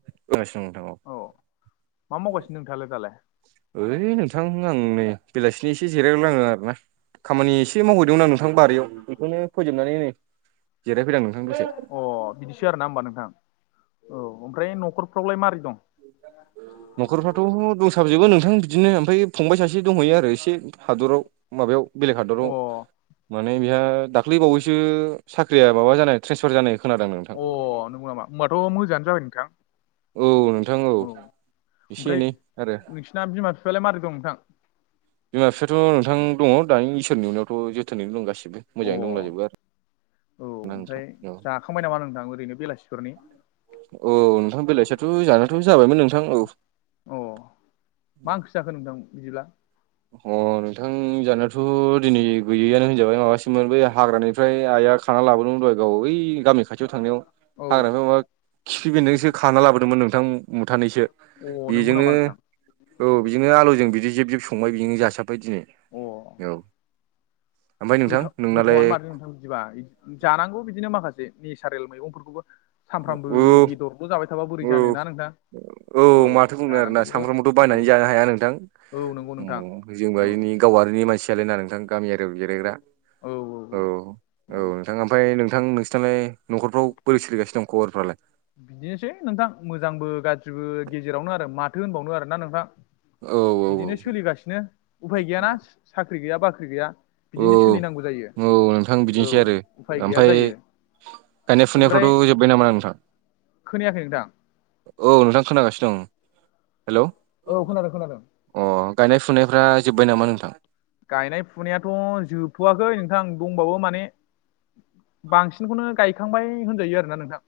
[unintelligible] औ मा मावगासिनो नोंथाङालाय दालाय ओइ नोंथां आं नै बेलासिनि एसे जिरायलाङो आरो ना खामानि एसे मावहैदोंमोन आं नोंथां जिरायैदोंमोन अ बिदिसो आरो ना होमबा नोंथां औ ओमफ्राय न'खरफ्रावलाय मारै दं [inaudible] न'खरफ्राथ' दंसाबजोबो नोंथां बिदिनो ओमफ्राय फंबाय सासे दंहैयो आरो एसे हादराव माबायाव बेलेग हादराव अ माने बिहा दाख दाख्लैबावैसो साख्रिया माबा जानाय ट्रेन्सफार जानाय खोनादों नोंथां अ नंगौ नामा होमबाथ' मोजाङानो जाबाय नोंथां औ नोंथां औ एसे एनै आरो ना बिमा बिफालाय मारै दं नोंथां बिमा बिफाथ' नोंथां दङ दानि इसोरनि उनावथ' जोथोनैनो दं गासिबो अ मोजाङैनो दंलाजोबो आरो औ ओमफ्राय औ जाखांबाय नामा नोंथां ओरैनो बेलासिफोरनि औ नोंथां बेलासिआथ' जानाथ' जाबायमोन नोंथां औ अ मा ओंख्रि जाखो नोंथां बिदि अ नोंथां जानायाथ' दिनै गैयैआनो होनजाबाय माबासिममोन बे हाग्रानि ओमफ्राय आइआ खाना लाबोदोंमोन गाव ओइ गामि खाथियाव थांनायाव औ हाग्राखाय माबा खिफि बेन्दोंसो खाना लाबोदोंमोन नोंथां मुथानैसो अ नंगौ नामा बेजोंनो नोंथां औ बिजोंनो आलुजों बिदि जिब जिब संबाय बिजोंनो जासाबबाय दिनै अ औ ओमफ्राय नोंथां गोथाव नोंनालाय गोथावआनो माथो नोंथां बिदिबा जानांगौ बिदिनो माखासे नेचारेल मैगंफोरखौबो सानफ्रामबो औ बेदरबो जाबाय थाबा बोरै औ जानोना नोंथहा औ माथो बुंनो आरोना सामफ्रामबोथ' औ बायनानै जानो हाया नोंथां औ नंगौ नोंथां अ औ जेनबा बेनि गावारिनि मानसियालायनाा नोंथां गामियारियाव जिरायग्रा औ औ औ नोंथां ओमफ्राय नोंथां नोंसिोरनालाय न'खरफ्राव बोरै सोलिगासिनो दं खबरफ्रालाय बिदिनोसै नोंथां मोजांबो गाज्रिबो गेजेरावनो आरो माथो होनबावनो आरो ना नोंथां औ बिदिनो सोलिगासिनो उफाय गैयाना साख्रि गैया बाख्रि गैया औ बिदिनो सोलिनांगौ जायो औ नोंथां औ बिदिनोसै आरो उफाय गैया ओमफफ्राय जायो गायनाय ओमफ्राय फुनायफ्रावथ' जोब्बाय नामा आं नोंथां खोनायाखै नोंथां औ नोंथां खोनागासिनो दं हेल' औ खोनादों खोनादों अ गायनाय फुनायफ्रा जोब्बाय नामा नोंथां गायनाय फुनायाथ' जोबथ'वाखै नोंथां दंबावो माने बांसिनखौनो गायखांबाय होनजायो आरोना नोंथां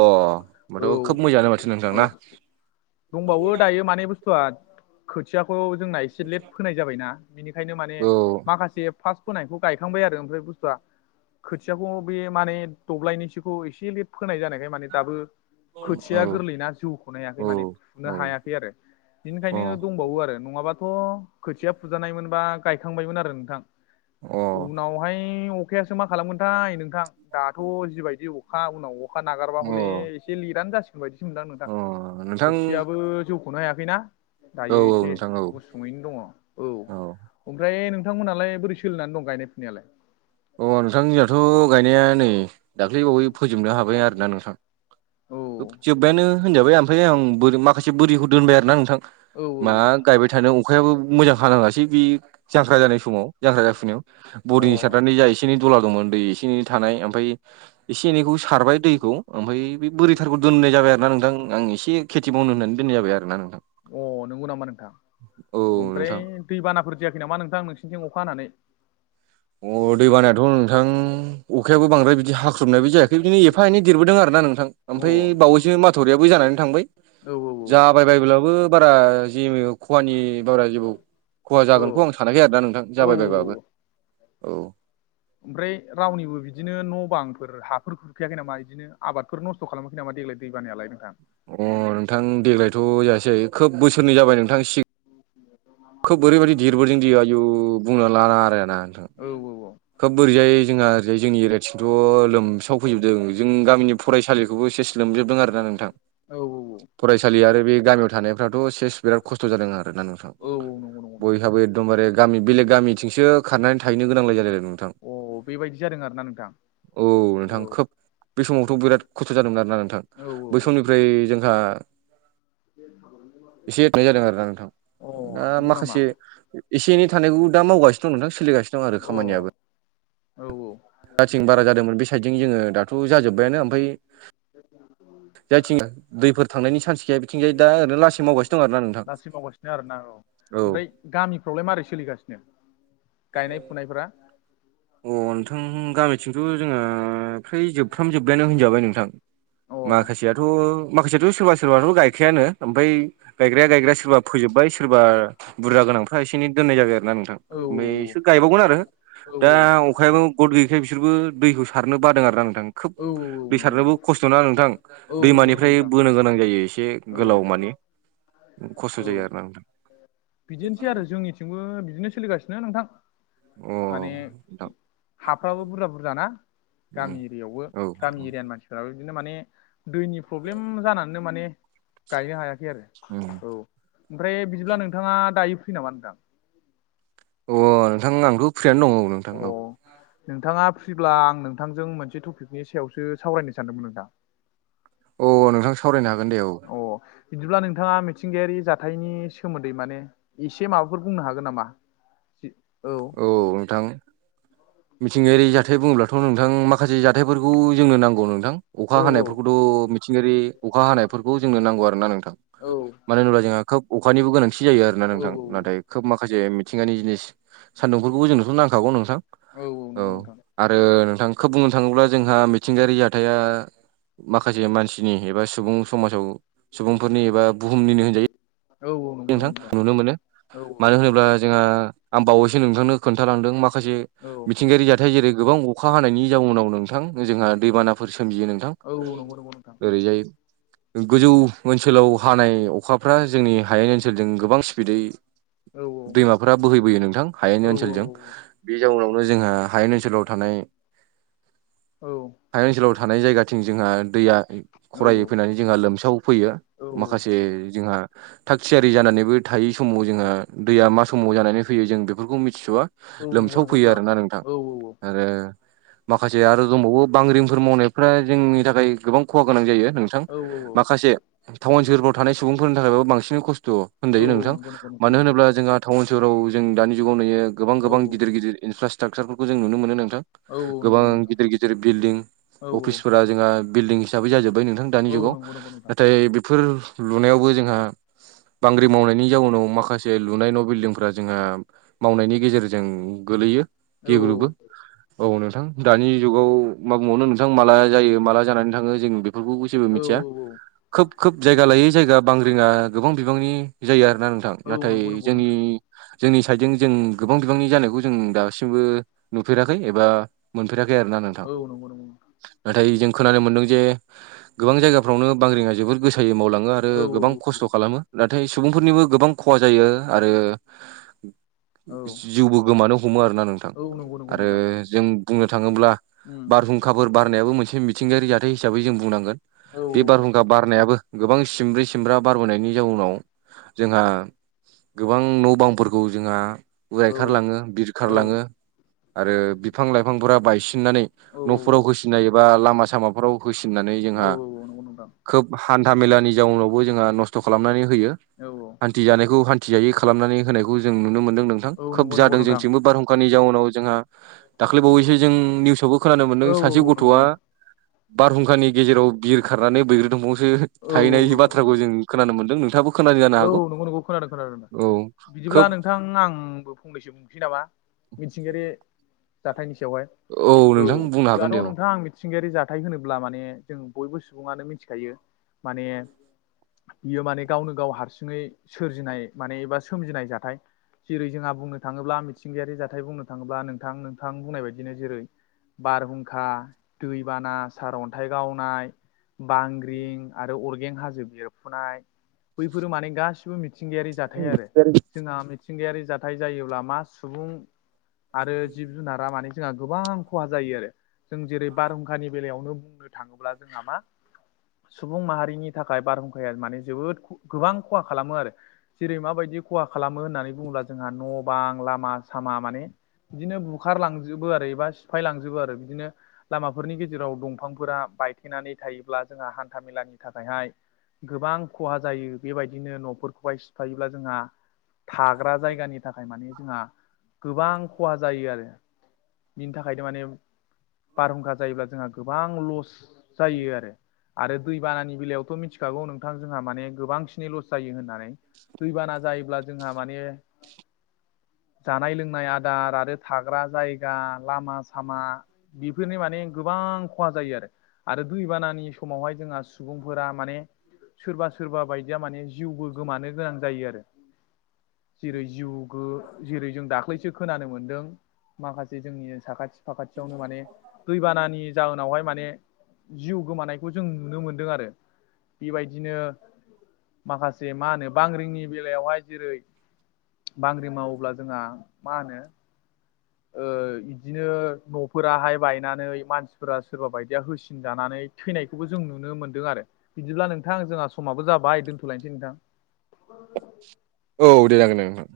अ औ होमबाथ' खोब मोजाङानो माथो नोंथां ना औ दंबावो दायो मान बुस्थुआ खोथियाखौ जोंना एसे लेट फाय जाबायना बेनि ओंखायनो माने औ माखासे फास्स्ट फोनायखौ गायखांबाय आरो ओमफ्राय बुस्थुआ खोथियाखौ बे माने दब्लायनिसोखौ एसे एले फोनाय जानायखाय माने दाबो औ खोथिया गोरलैनाा जौखौ नायाखै माने औ औ नो हायाखै आरो अ बिनिखायनो दंबावो आरो नङाबाथ' खोथिया फुजानायमोन बा गायखांबायमोन आरो नोंथां अ उनावहाय अखायासो मा खालामोनथाय नों नोंथां दाथ' जिबायदि अखा उनावखा अखा नागारबा हले अ एसे लेटआनो जासिगोन बायदिसो मोनदां नोंथां अ नोंथां खोथियाबो जौ सनो हायाखैना औ दायो औ एसे नोंथां औ गुसुङैनो दङ औ ओमफ्राय नोंथांमोनहालाय बोरै सोलिनानै दं गायनाय फुनायालाय अ नोंथां जयाथ' गायनाया नै दाख्लैबावै फोजोबनो हाबाय आरोना नोंथां औ जोब्बायानो होनजाबाय ओमफ्राय आं मासे बोरखौ दोनबाय ना नोंथां औ मा गायबाय थ अखायाबो मोजां हानाङासै बे जांख्रा जानाय समाव जांख्रा जाफैनायाव औ अ बरडिनि सार सारनानै जा एसे एनै दुलागौमोन दै एसे एनै थानाय ओमफ्राय एसे एनैखौ सारबाय दैखौ ओमफ्राय बे बोरैथारखौ दोननाय जाबाय आरो ना नोंथां आं एसे खेथि मावनो होननानै दोननाय जाबाय आर ना नोंथां अ नंगौ नामा नोंथां औ ओमफ्राय नोंथां दैबानाफोर जायाखै नामा नोंथां नोंसिनिथिं अखा हानानै अ दै बानायाथ' नोंथां अखायाबो बांद्राय बिदि हाख्रुबनायबो जायाखै बिदिनो एफा एनै देरबोदों आरोा नोंथां अ औ मफ्राय बावैसो मा बाथरियाबो जानानै थांबाय औ जाबाय बायबोलाबो बारा जेबो खहानि बारा जेबो खहा औ जागोनखौ आं सानाखै आरोोना नोंथां औ जाबायबायबाबो औ ओमफ्राय रावनिबो बिदिनो न' बांफोर हाफोर खुरखैयाखै नामा बिदिनो आबादफोर न' स खालामाखै नामाेग्लाय दै बानायाल नोंथां अ नोंथां देग्लायथ' जायासै खोब बोसोरनै जाबाय नोंथां सिगां खोब ओरैबायदि देरबोदों दियो आयु बुंना लाना आरो आ ना नोंथां औ खोब बोरैजाय जोंहा ओरैजाय जोंनि एरियाथिंथ' लोमसाव फैजोबदों जों गामिनि फरायसालिखौबो एसे स लोमजोबदों आर ना नोंथां औ औ औ फरायसालि आरो बे गामियाव थानायफ्राथ' सेस बिराद खस्थ' जादों आरो ना औ नोंसाव नंगौ नंगौ बयहाबो एकदमबारे गामि बेलेग गामिथिंसो खारनानै थाहैनो गोनांलाय जालाय नोंथां अ बेबायदि जादों आरो ना नोंथां औ नोंथां औ खुब बे समावथ' बिराद खस्थ' जादोंमोन आरोना औ नोंथां बै समनिफ्राय जोंहा एसे एथनाय जादों आरोोना नोंथां औ अ दा नंगौ नामा माखासे एसे एनै थानायखौ दा मावगासिनो दं नोंथां सोलिगासिनो दं अ आरो खामानियाबो औ औ साइदथिंजों जोङो दाथ' जाजोब्बायानो ओमफ्राय जायथिं दैफोर थांनायनि चान्स गैया बिथिं जाय दा ओरैनो लासं मावगासिनो दं आरो ना नोंथां। आरो ना औ औ ओमफ्राय गामिफ्रावलाय मारै सोलिगासिनो गायनाय फुनायफ्रा? अ नोंथां गामिथिंथ' जोङो फ्रै जोबफ्राम जोबबायानो होनजाबाय नोंथां। अ माखासेयाथ' माखासेयाथ' सोरबा सोरबथ' गायखायानो ओमफाय गायग्राया गायग्राया सोरबा फोजोब्बाय सोरबा बुरजा गोनांफ्रा एसे एनै दोननाय जाबाय आरो ना नोंथां औ बै गायबावगोन आरो औ दा अखायाबो गथ गैयैखाय बिसोरबो दैखौ सारनो बादों आरोा नोंथां खोब औ दै नंगौ सारनोबो नंगौ खस्थ' ना नोंथां औ नंगौ नंगौ दैमानिफ्राय नोंथां बोनो गोनां जायो एसे औ गोलाव माने खस्थ' जायो औ आरो नाोंथां। बिदिनोसै आरो जोंनिथिंबो बिदिनो सोलिगासिनो नोंथां। अ माने नोंथां हाफ्राबो बुरजा बुरजा बुरजा ना गामि एरियावबो औ गामि एरियानि मानसिफोराबो बिदिनो माने दैनि प्रब्लेम जानानैनो माने गायनो हायाखै आरो औ ओमफ्राय बिदिब्ला नोंथाङा दायो फ्रि नामा नोंथां? अ नोंथां आंथ' फ्रियानो दङ औ नोंथां अ औ नोंथाङा फ्रिब्ला आं नोंथांजों मोनसे टपिकनि सायावसो सावरायनो सानदोंमोन नोंथां। अ नोंथां सावरायनो हागोन दे औ। अ बिदिब्ला नोंथाङा मिथिंगायारि जाथायनि सोमोन्दै माने एसे माबाफोर बुंनो हागोन नामा? औ नोंथां मिथिंगायारि जाथाय बुङोब्लाथ' नोंथां माखासे जाथायफोरखौ जोंनो नांगौ नोंथां औ अखा हानायफोरखौथ' मिथिंगायारि अखा हानायफोरखौ जोंनो नांगौ आरोना नोंथां। औ मानो होनोब्ला जोंहा खोब अखानिबो गोनांथि जायो आरोना औ नोंथां नाथाय खोब माखासे मिथिगानि जिनिस सान्दुंफोरखौबो जोंनोथ' नांखागौ नोंथां औ आरो नोंथां खोब बुंनो थाङोब्ला जोंहा मिथिंगायारि जाथाया माखासे मानसिनि एबा सुबुं समाजाव सुबुंफोरनि एबा बुहुमनिनो होनजायो औ औ नंगौ नोंथां नंगौ नुनो मोनो औ मानो होनोब्ला जोंहा आं बावैसो नोंथांनो खोन्थालांदों माखासे औ मिथिंगायारि जाथाय जेरै गोबां अखा हानायनि जाउनाव नोंथां जोंहा दैबानाफोर सोमजियो नोंथां। औ नंगौ नंगौ नोंथां ओरैजाय गोजौ ओनसोलाव हानाय अखाफ्रा जोंनि हायेन ओनसोलजों गोबां स्पिदै औ दैमाफोरा बोहैबोयो नोंथां औ हायनि ओनसोलजों बे जाउनावनो जोंहा हायेन ओनसोलाव थानाय औ औ हाय ओनसोलाव थानाय जायगाथिं जोंहा दैया खरायै नंगौ फैनानै जोंहा लोमसाव फैयो माखासे जोंहा थाग थियारि जानानैबो थायै समाव जोंहा दैया मा समाव जानानै फैयो जों बेफोरखौ मिथिसवा लोमसाव नंगौ फैयो आरोना नोंथां। औ औ औ आरो माखासे आरो दंबावो बांग्रिंफोर मावनायफ्रा जोंनि थाखाय गोबां खहा गोनां जायो नोंथां औ माखासे टाउन सोहोरफ्राव थानाय सुबुंफोरनि थाखायबाबो बांसिन खस्थ' होनजायो औ नोंथां नंगौ नंगौ नोंथां मानो नंगौ होनोब्ला जोंहा टाउन सोहराव जों दानि जुगाव नुयो गोबां औ गोबां गिदिर गिदिर इनफ्रास्ट्राकसारफोरखौ जों नुनो मोनो नोंथां औ नंगौ गोबां नंगौ नोंथां गिदिर गिदिर बिल्डिं औ अफिसफोरा जोंहा बिल्डिं हिसाबै जाजोब्बाय नोंथां औ दानि नंगौ जुगाव नंगौ नोंथां नाथाय बेफोर लुनायावबो जोंहा बांग्रि मावनायनि जाउनाव माखासे लुनाय न' बिल्डिंफ्रा जोंहा मावनायनि गेजेरजों गोलैयो औ गेग्रुबो औ नोंथां दानि जुगाव मा बुंबावनो नोंथां माला जायो माला जानानै थाङो जों बे बेफोरखौ जेबो औ मिथिया खोब खोब जायगा लायै जायगा बांग्रिङा गोबां बिबांनि जायो आरो ना नोंथां औ नाथाय नंगौ नंगौ जोंनि नोंथां जोंनि साइदजों जों गोबां बिबांनि जानायखौ जों दासिमबो नुफेराखै एबा मोनफेराखै आरोना नोंथां। औ नंगौ नंगौ नाथाय जों खोनानो मोनदों जे गोबां जायगाफ्रावनो बांग्रिङा जोबोर गोसायै मावलाङो आरो औ गोबां खस्थ' खालामो नाथाय सुबुंफोरनिबो गोबां खहा जायो आरो औ जिउबो गोमानो हमो आरोना नोंथां। औ नंगौ नंगौ आरो नोंथां जों बुंनो थाङोब्ला उम औ बारहुंखाफोर बारनायाबो मोनसे मिथिंगायारि जाथाय हिसाबै जों बुंनांगोन औ बे बारहुं खा बारनायाबो गोबां सिमब्रै सिमब्रा बारबोनायनि जाउनाव जोंहा गोबां न' बांफोरखौ जोंहा औ उजायखारलाङो बिरखारलाङो आरो बिफां लाइफांफोरा बायसिननानै औ न'फोराव होसिननाय एबा लामा सामाफोराव होसिननानै औ जोंहा औ नंगौ नोंथां खोब हान्था मेलानि जाउनावबो जोंहा नस् थ खालामनानै होयो औ हान्थिजानायखौ हान्थिजायै खालामनानै होनायखौ जों नुनो मोन्दों नों थां औ नंगौ खोब नंगौ जादों नोंथां जोंथिंबो बारहुंखानि जाउनाव जोंहा दाख्लैबावैसो जों निउसावबो खोनानो औ मोनदों नंगौ नोंथां औ सासे ग नंगौ थ'आ नंगौ औ बारहुंखानि गेजेराव बिर खारनानै बैग्रि दंफांसो थाहैनाय बा थ्राखौ जों खोनानो मोनदों नोंथाङाबो खोनादों जानो औ हागौ नंगौ नोंगौ खोनादों खोनादों औ बिदिब्ला खोब नोंथां आंबो फंनैसो बुंसै नामा मिथिंगायारि जाथायनि सायावहाय औ नोंथां बुंनो हागोन जाथ' दे औ नोंथाङा आं मि थिंगायारि जाथाय होनोब्ला माने जों बयबो सुबुङानो मिथिखायो माने बियो माने गावनो गाव हारसिङै सोरजिनाय माने एबा सोमजिनाय जाथाय। जेरै जोंहा बुंनो थाङोब्ला मिथिंगायारि जाथाय बुंनो थाङोब्ला नोंथां नोंथां बुंनाय बायदिनो जेरै बारहुंखा, दैबाना, सार अन्थाइ गावनाय बांग्रिं आरो अरगें हाजो बिरफुनाय बेफोरो माने गासिबो मिथिंगायारि जाथाय आरो। जोंहा मिथिंगायारि जाथाय जायोब्ला मा सुबुं आरो जिब जुनार ज गोबां खहा जायो आरो। जों जेरै बारहुंखानि बेलायावनो थाङोब्ला जोंहा मा सुबुं माहारिनि थाखाय बारहुंखाया माने जोबोद गोबां खहा खालामो आरो। जेरै माबायदि खहा खालामो होननानै बुङोब्ला जोंहा न' बां, लामा सामा माने बिदिनो बुखारलांजोबो आरो एबा सिफाय लांजोबो आरो बिदिनो लामाफोरनि गेजेराव दंफांफोरा बायथेनानै थायोब्ला जोंहा हान्था मेलानि थाखायहाय गोबां खहा जायो बेबायदिनो न'फोरखौहाय सिफायोब्ला जोंहा। थाग्रा जायगानि थाखाय माने जोंहा गोबां खहा जायो आरो। बिनि थाखायनो माने बारहुंखा जायोब्ला जोंहा गोबां लस जायो आरो आरो दैबानानि बेलायावथ' मिथिखागौ नोंथां जोंहा माने गोबांसिन नि लस जायो होननानै दैबाना जायोब्ला जोंहा माने जानाय लोंनाय दार आरो थाग्रा जायगा लामा सामा बेफोरनि माने गोबां खहा जायो आरो दैबानानि समावहाय जोंहा सु बुंफोरा माने सोरबा सोरबा बायदिया माने जिउबो गोमानो गोनां जायो आरो। जेरै जिउ गो- जेरै जों दाख्लैसो खोनानो मोनदों माखासे जोंनि साखा साखाथियावनो माने दैबानानि जाहोनावहाय माने जिउ गोमानायखौ जों नुनो मोनदों आरो। बेबायदिनो माखासे मा होनो बांग्रिंनि बेलायावहाय जेरै बांग्रि मावोब्ला जोंहा मा होनो ओ बिदिनो न'फोराहाय बायनानै मानसिफोरा सोरबा बायदिया होसिनजानानै थैनायखौबो जों नुनो मोनदों आरो बिदिब्ला नोंथां जोंहा समाबो जाबाय दोनथ'लायनोसै नोंथां। औ दे जांगोन दे नोंथां